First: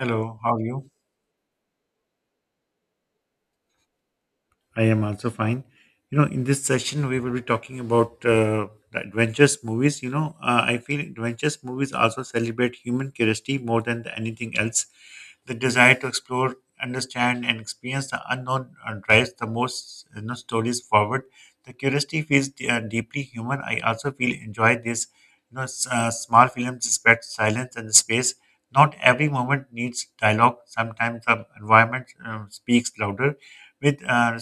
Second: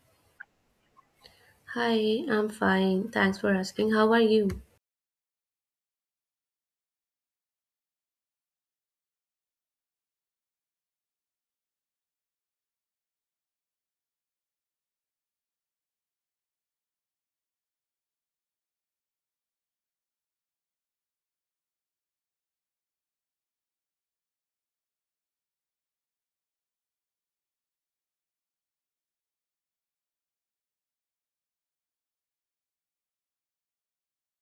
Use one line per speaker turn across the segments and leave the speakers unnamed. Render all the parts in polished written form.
Hello, how are you?
Hi, I'm fine. Thanks for asking. How are you?
I am also fine. In this session, we will be talking about the adventures movies. I feel adventures movies also celebrate human curiosity more than anything else. The desire to explore, understand, and experience the unknown drives the most stories forward. The curiosity feels deeply human. I also feel enjoy this. Small films respect silence and space. Not every moment needs dialogue. Sometimes the environment speaks louder with uh,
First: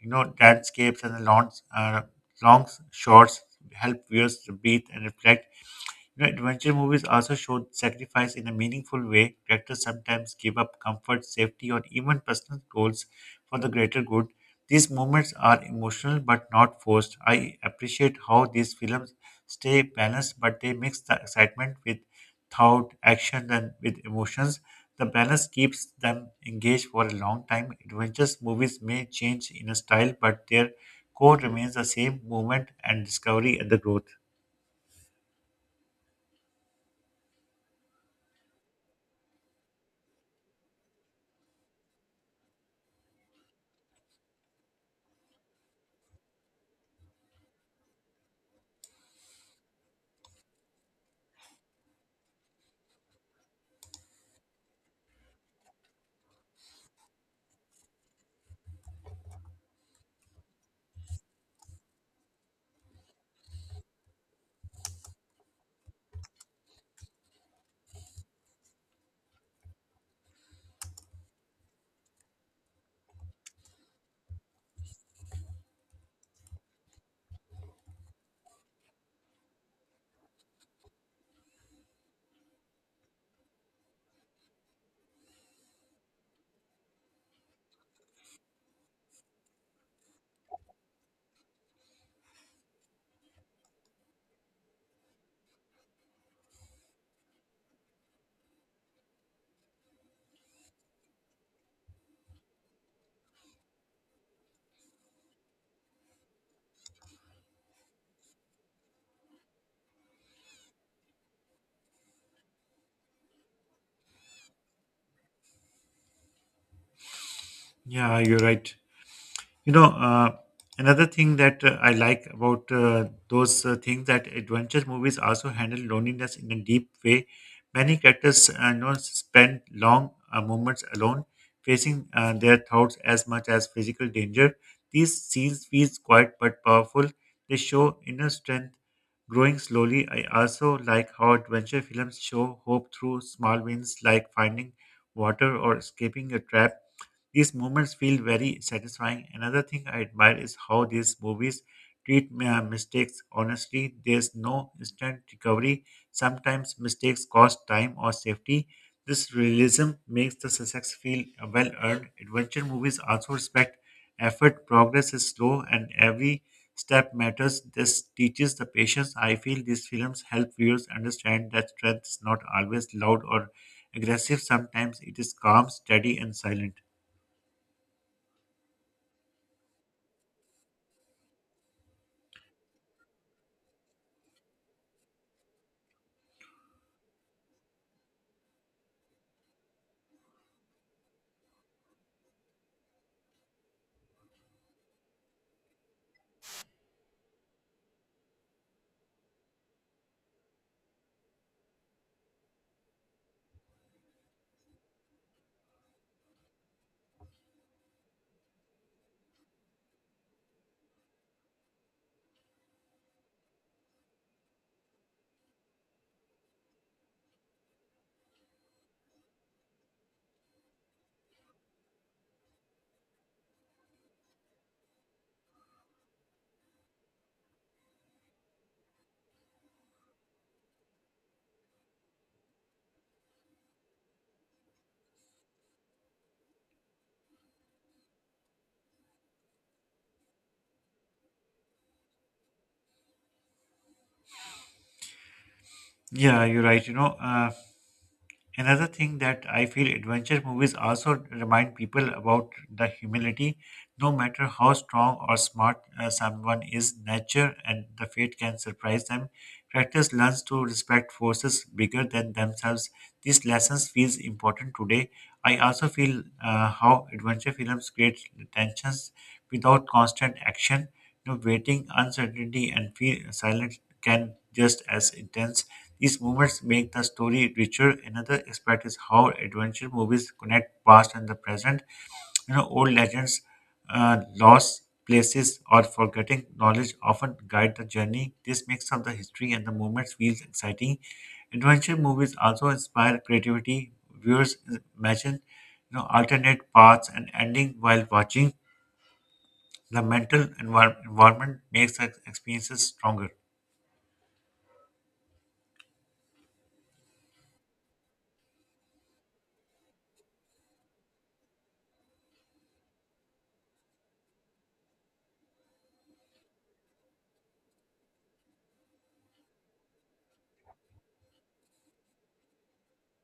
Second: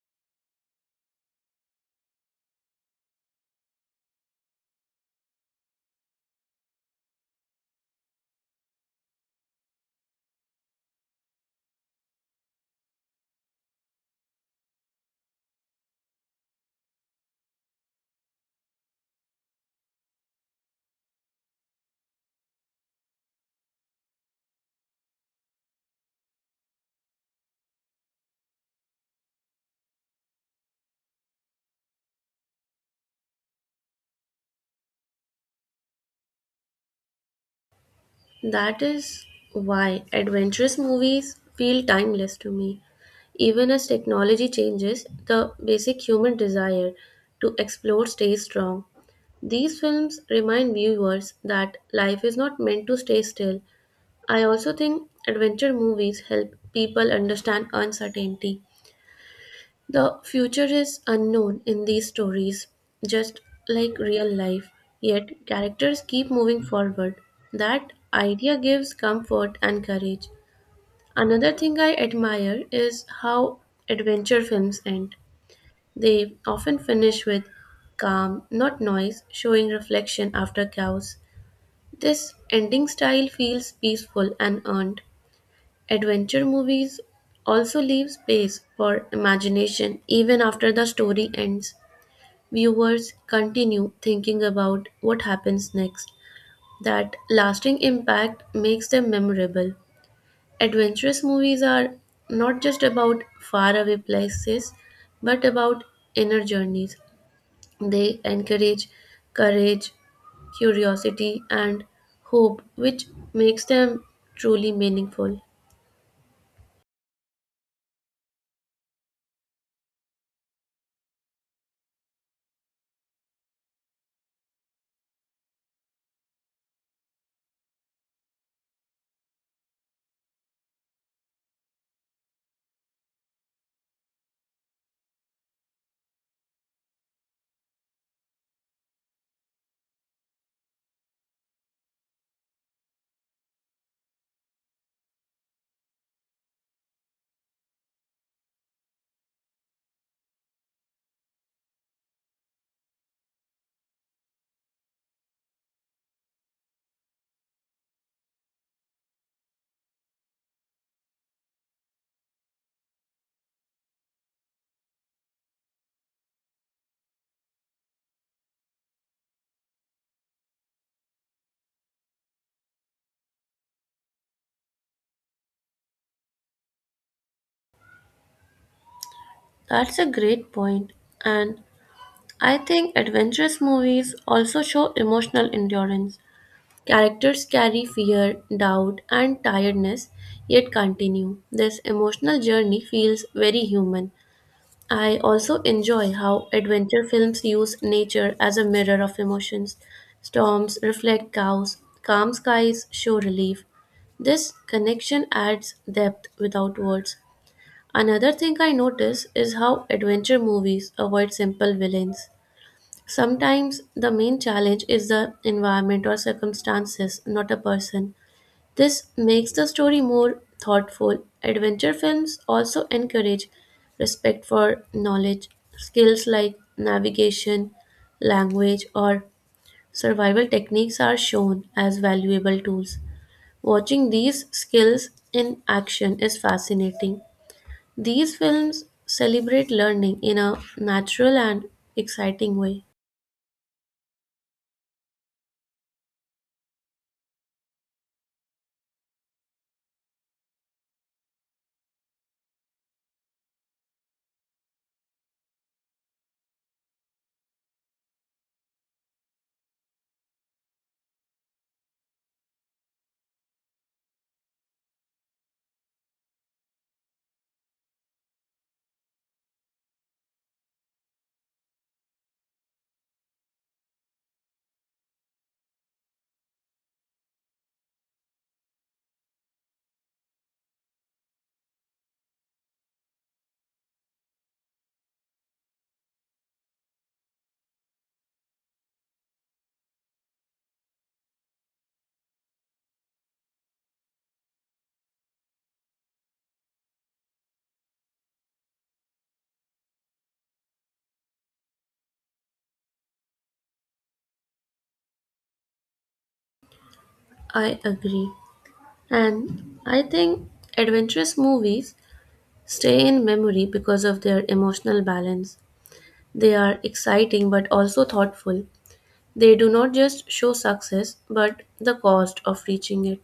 you know landscapes and the uh, long shots help viewers to breathe and reflect. Adventure movies also show sacrifice in a meaningful way. Characters sometimes give up comfort, safety, or even personal goals for the greater good. These moments are emotional but not forced. I appreciate how these films stay balanced, but they mix the excitement with thought, action, and with emotions. The balance keeps them engaged for a long time. Adventures movies may change in a style, but their core remains the same movement and discovery and the growth.
That is why adventurous movies feel timeless to me. Even as technology changes, the basic human desire to explore stays strong. These films remind viewers that life is not meant to stay still. I also think adventure movies help people understand uncertainty. The future is unknown in these stories, just like real life, yet characters keep moving forward. That idea gives comfort and courage. Another thing I admire is how adventure films end. They often finish with calm, not noise, showing reflection after chaos. This ending style feels peaceful and earned. Adventure movies also leave space for imagination even after the story ends. Viewers continue thinking about what happens next. That lasting impact makes them memorable. Adventurous movies are not just about faraway places but about inner journeys. They encourage courage, curiosity, and hope, which makes them truly meaningful.
Yeah, you're right. You know, uh, another thing that I like about those things that adventure movies also handle loneliness in a deep way. Many characters spend long moments alone, facing their thoughts as much as physical danger. These scenes feel quiet but powerful. They show inner strength growing slowly. I also like how adventure films show hope through small wins like finding water or escaping a trap. These moments feel very satisfying. Another thing I admire is how these movies treat mistakes honestly. There's no instant recovery. Sometimes mistakes cost time or safety. This realism makes the success feel well earned. Adventure movies also respect effort, progress is slow, and every step matters. This teaches the patience. I feel these films help viewers understand that strength is not always loud or aggressive. Sometimes it is calm, steady, and silent.
That's a great point. And I think adventurous movies also show emotional endurance. Characters carry fear, doubt, and tiredness, yet continue. This emotional journey feels very human. I also enjoy how adventure films use nature as a mirror of emotions. Storms reflect cows, calm skies show relief. This connection adds depth without words. Another thing I notice is how adventure movies avoid simple villains. Sometimes the main challenge is the environment or circumstances, not a person. This makes the story more thoughtful. Adventure films also encourage respect for knowledge, skills like navigation, language, or survival techniques are shown as valuable tools. Watching these skills in action is fascinating. These films celebrate learning in a natural and exciting way.
Yeah, you're right. Another thing that I feel adventure movies also remind people about the humility. No matter how strong or smart someone is, nature and the fate can surprise them. Characters learns to respect forces bigger than themselves. These lessons feels important today. I also feel how adventure films create tensions without constant action. Waiting, uncertainty, and feel silence can just as intense. These moments make the story richer. Another aspect is how adventure movies connect past and the present. Old legends, lost places, or forgetting knowledge often guide the journey. This mix of the history and the moments feels exciting. Adventure movies also inspire creativity. Viewers imagine, alternate paths and ending while watching. The mental environment makes the experiences stronger.
I agree. And I think adventurous movies stay in memory because of their emotional balance. They are exciting but also thoughtful. They do not just show success but the cost of reaching it.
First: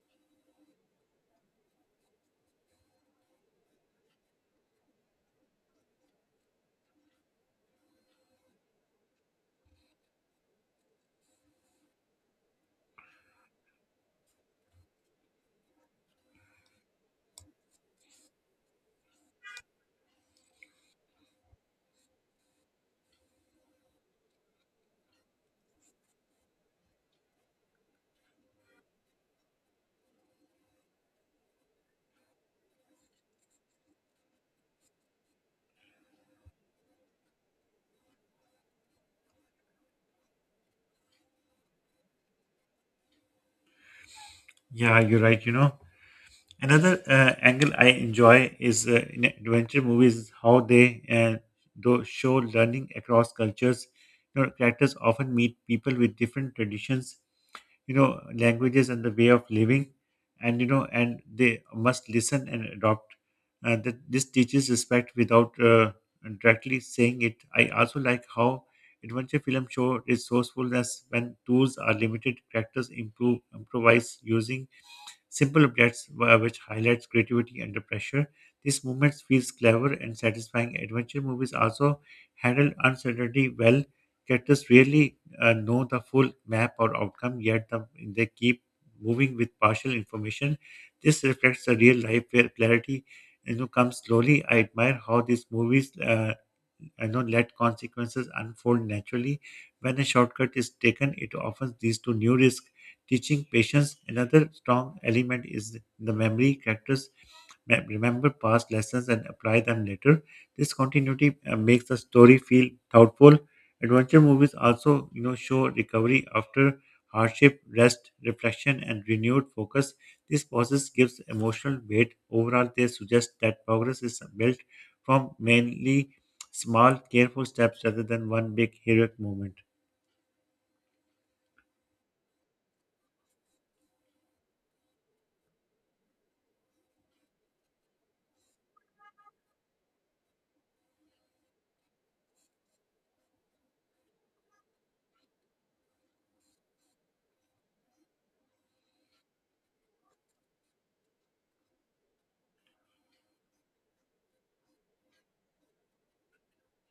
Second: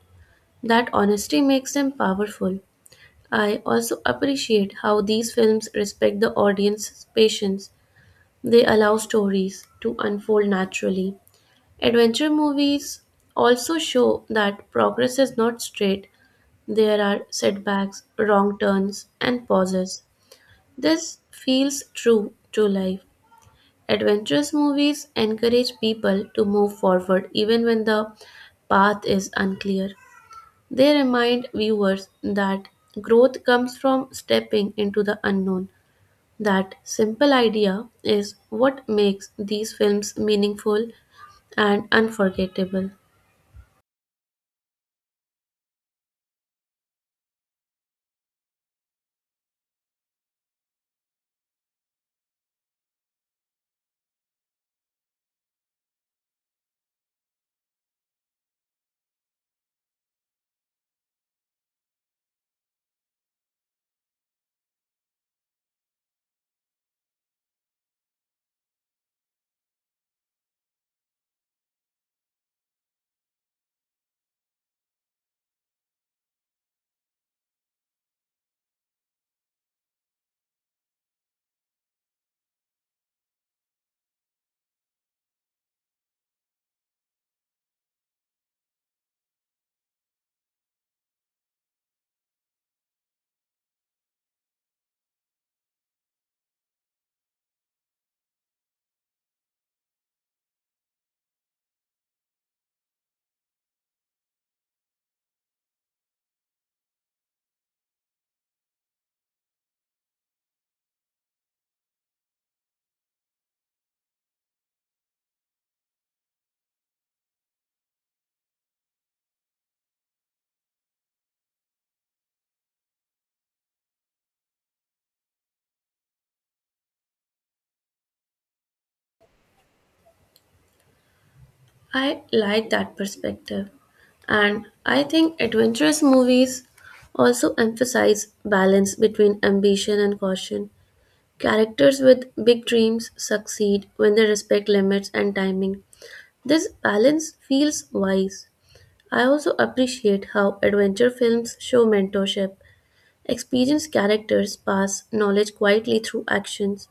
That honesty makes them powerful. I also appreciate how these films respect the audience's patience. They allow stories to unfold naturally. Adventure movies also show that progress is not straight. There are setbacks, wrong turns, and pauses. This feels true to life. Adventurous movies encourage people to move forward even when the path is unclear. They remind viewers that growth comes from stepping into the unknown. That simple idea is what makes these films meaningful and unforgettable.
Yeah, you're right. Another angle I enjoy is in adventure movies is how they do show learning across cultures. Characters often meet people with different traditions, languages and the way of living and and they must listen and adopt that this teaches respect without directly saying it. I also like how adventure film show resourcefulness when tools are limited. Characters improve improvise using simple objects which highlights creativity under pressure. These moments feels clever and satisfying. Adventure movies also handle uncertainty well. Characters rarely know the full map or outcome, they keep moving with partial information. This reflects the real life where clarity comes slowly. I admire how these movies let consequences unfold naturally. When a shortcut is taken, it often leads to new risk. Teaching patience, another strong element is the memory. Characters remember past lessons and apply them later. This continuity makes the story feel thoughtful. Adventure movies also, show recovery after hardship, rest, reflection, and renewed focus. This process gives emotional weight. Overall, they suggest that progress is built from mainly small, careful steps rather than one big heroic moment.
I like that perspective, and I think adventurous movies also emphasize balance between ambition and caution. Characters with big dreams succeed when they respect limits and timing. This balance feels wise. I also appreciate how adventure films show mentorship. Experienced characters pass knowledge quietly through actions,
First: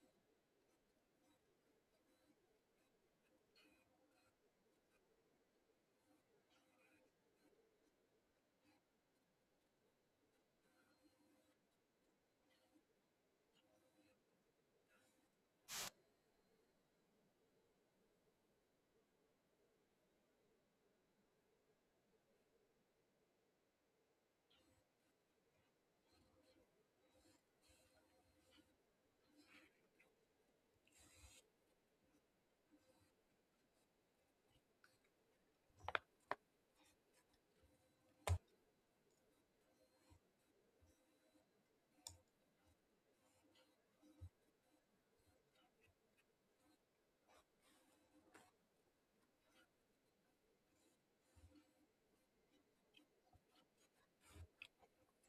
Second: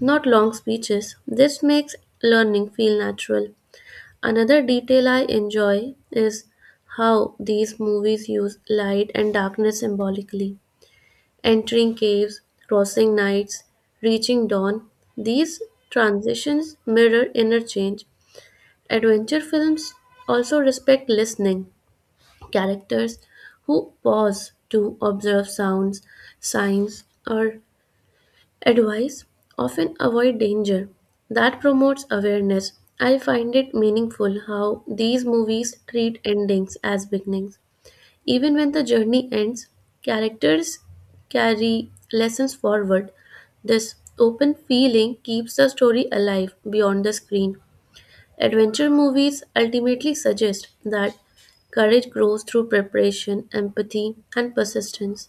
not long speeches. This makes learning feel natural. Another detail I enjoy is how these movies use light and darkness symbolically. Entering caves, crossing nights, reaching dawn, these transitions mirror inner change. Adventure films also respect listening, characters who pause to observe sounds, signs, or advice often avoid danger. That promotes awareness. I find it meaningful how these movies treat endings as beginnings. Even when the journey ends, characters carry lessons forward. This open feeling keeps the story alive beyond the screen. Adventure movies ultimately suggest that courage grows through preparation, empathy, and persistence.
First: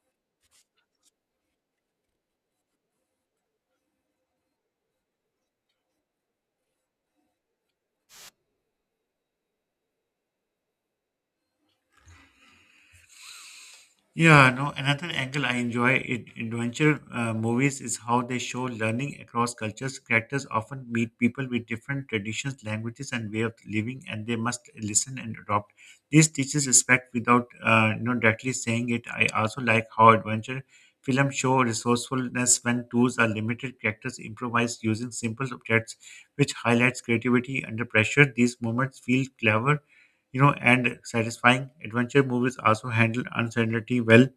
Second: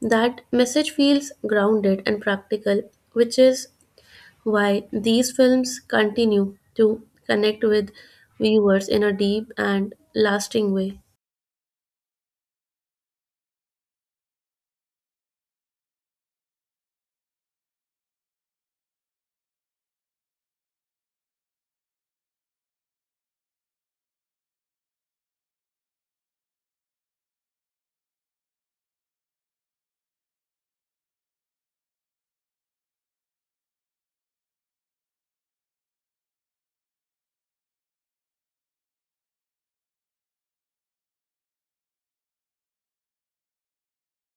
That message feels grounded and practical, which is why these films continue to connect with viewers in a deep and lasting way.
Yeah, no, another angle I enjoy in adventure movies is how they show learning across cultures. Characters often meet people with different traditions, languages, and way of living, and they must listen and adopt. This teaches respect without directly saying it. I also like how adventure films show resourcefulness when tools are limited. Characters improvise using simple objects, which highlights creativity under pressure. These moments feel clever and satisfying. Adventure movies also handle uncertainty well.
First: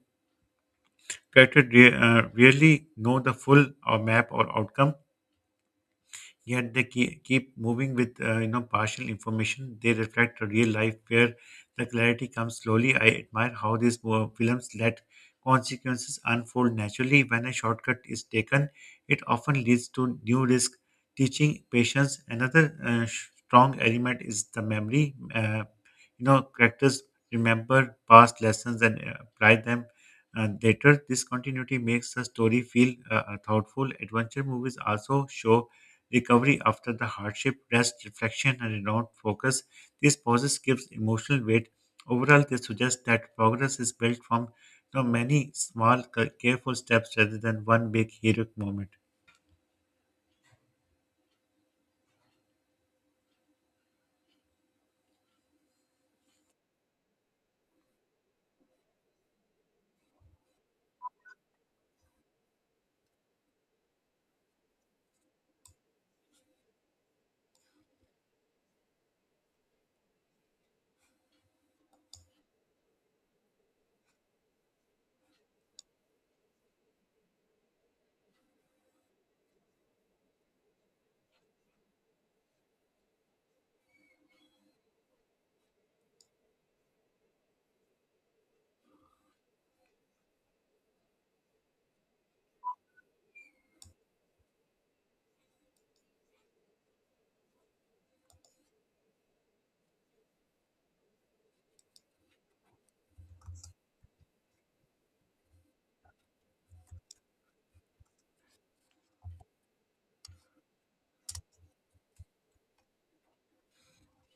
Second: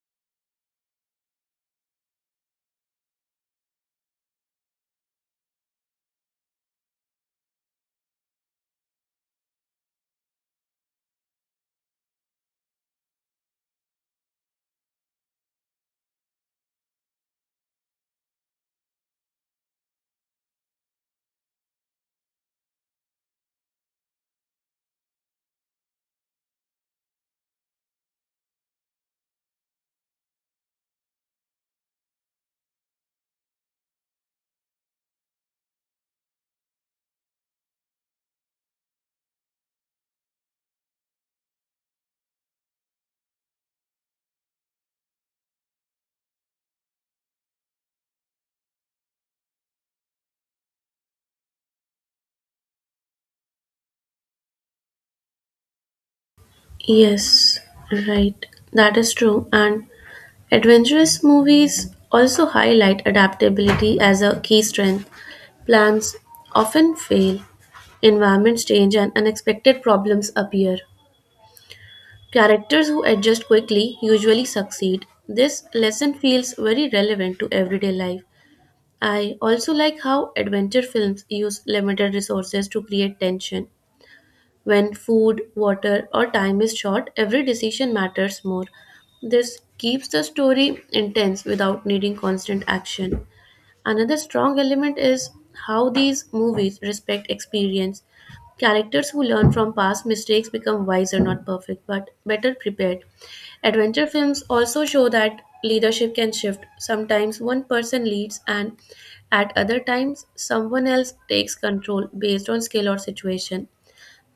Characters rarely know the full or map or outcome, yet they keep moving with partial information. They reflect a real life where the clarity comes slowly. I admire how these films let consequences unfold naturally. When a shortcut is taken, it often leads to new risk. Teaching patience. Another strong element is the memory. Characters remember past lessons and apply them later. This continuity makes the story feel thoughtful. Adventure movies also show recovery after the hardship, rest, reflection, and renewed focus. These pauses gives emotional weight. Overall, they suggest that progress is built from many small, careful steps rather than one big heroic moment.
Yes, right. That is true. And adventurous movies also highlight adaptability as a key strength. Plans often fail, environments change, and unexpected problems appear. Characters who adjust quickly usually succeed. This lesson feels very relevant to everyday life. I also like how adventure films use limited resources to create tension. When food, water, or time is short, every decision matters more. This keeps the story intense without needing constant action. Another strong element is how these movies respect experience. Characters who learn from past mistakes become wiser, not perfect, but better prepared. Adventure films also show that leadership can shift. Sometimes one person leads, and at other times, someone else takes control based on skill or situation.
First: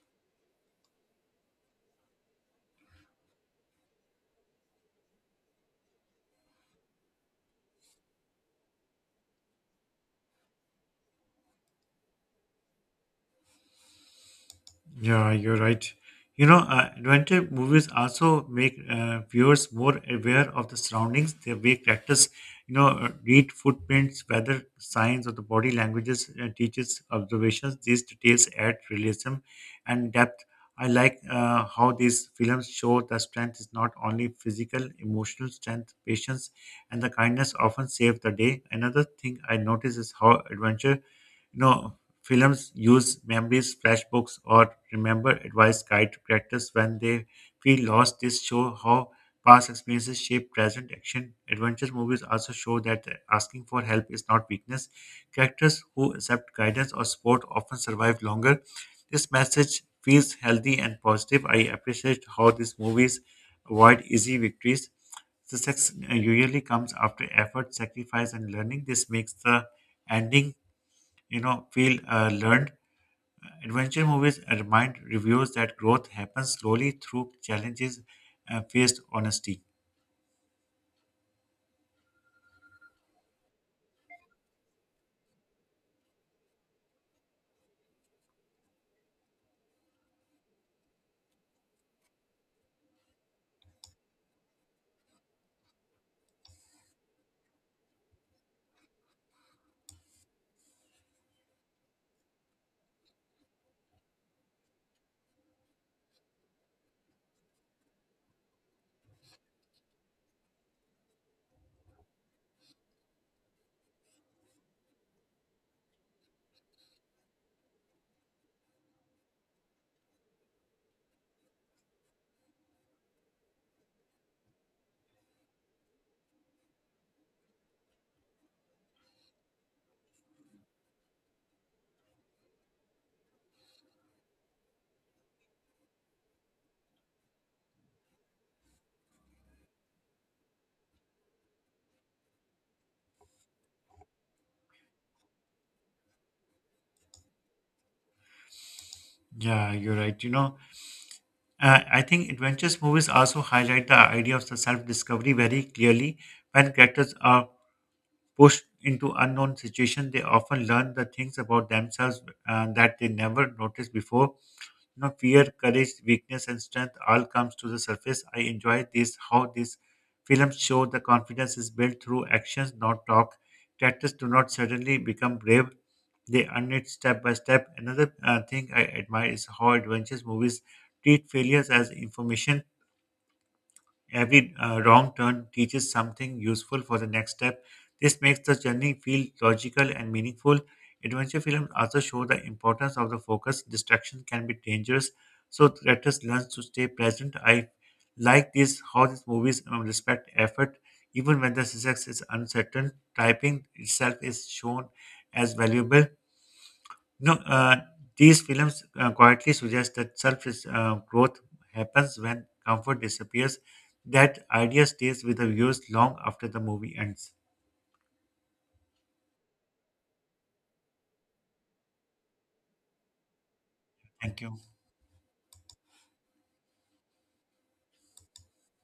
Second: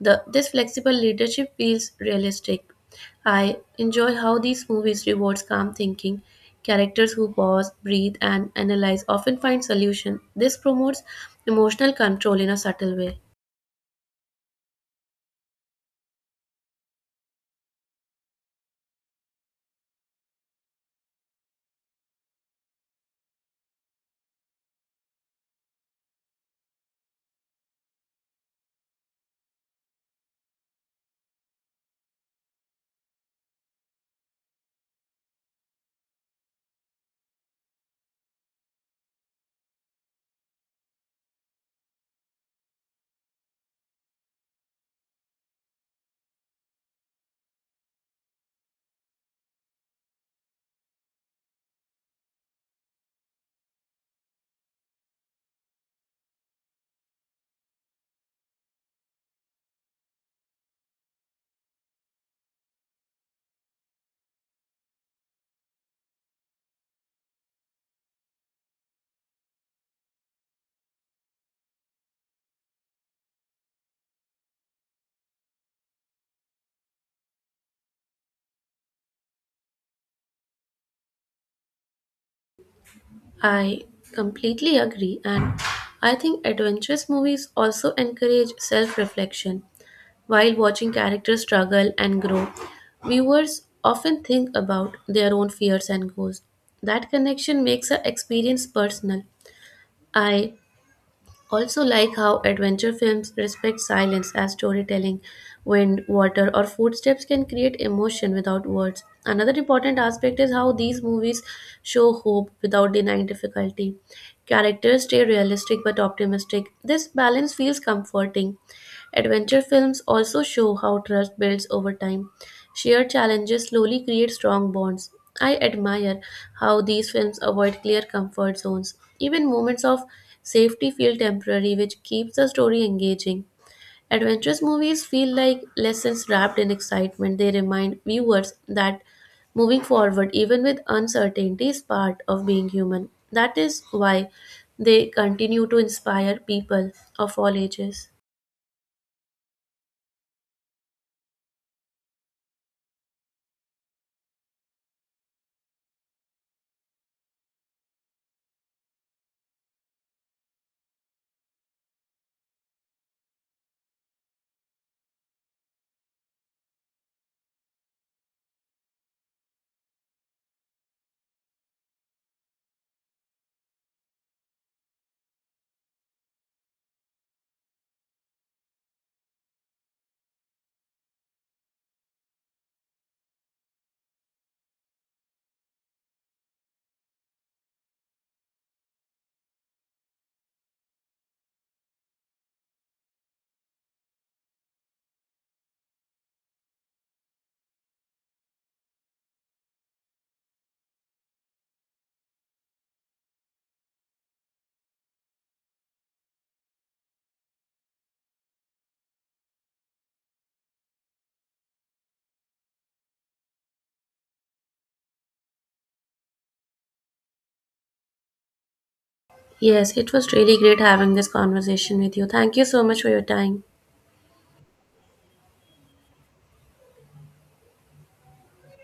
This flexible leadership feels realistic. I enjoy how these movies rewards calm thinking. Characters who pause, breathe, and analyze often find solution. This promotes emotional control in a subtle way.
Yeah, you're right. Adventure movies also make viewers more aware of the surroundings. They make characters, read footprints, weather signs, or the body languages, teaches observations. These details add realism and depth. I like how these films show that strength is not only physical, emotional strength, patience, and the kindness often save the day. Another thing I notice is how adventure you know films use memories, flashbooks, or remember advice guide to characters when they feel lost. This show how past experiences shape present action. Adventure movies also show that asking for help is not weakness. Characters who accept guidance or support often survive longer. This message feels healthy and positive. I appreciate how these movies avoid easy victories. Success usually comes after effort, sacrifice, and learning. This makes the ending feel learned. Adventure movies remind reviewers that growth happens slowly through challenges faced honesty.
I completely agree, and I think adventurous movies also encourage self-reflection. While watching characters struggle and grow, viewers often think about their own fears and goals. That connection makes our experience personal. I also like how adventure films respect silence as storytelling, wind, water or footsteps can create emotion without words. Another important aspect is how these movies show hope without denying difficulty. Characters stay realistic but optimistic. This balance feels comforting. Adventure films also show how trust builds over time. Shared challenges slowly create strong bonds. I admire how these films avoid clear comfort zones. Even moments of safety feel temporary, which keeps the story engaging. Adventurous movies feel like lessons wrapped in excitement. They remind viewers that moving forward, even with uncertainty, is part of being human. That is why they continue to inspire people of all ages.
Yeah, you're right. I think adventurous movies also highlight the idea of self-discovery very clearly. When characters are pushed into unknown situations, they often learn the things about themselves that they never noticed before. Fear, courage, weakness, and strength all comes to the surface. I enjoy this how these films show the confidence is built through actions, not talk. Characters do not suddenly become brave; they earn it step by step. Another thing I admire is how adventures movies treat failures as information. Every wrong turn teaches something useful for the next step. This makes the journey feel logical and meaningful. Adventure films also show the importance of the focus. Distraction can be dangerous, so the actors learn to stay present. I like this how these movies respect effort, even when the success is uncertain. Typing itself is shown as valuable. No, these films quietly suggest that self growth happens when comfort disappears. That idea stays with the viewers long after the movie ends.
Yes, it was really great having this conversation with you. Thank you so much for your time.
Thank you.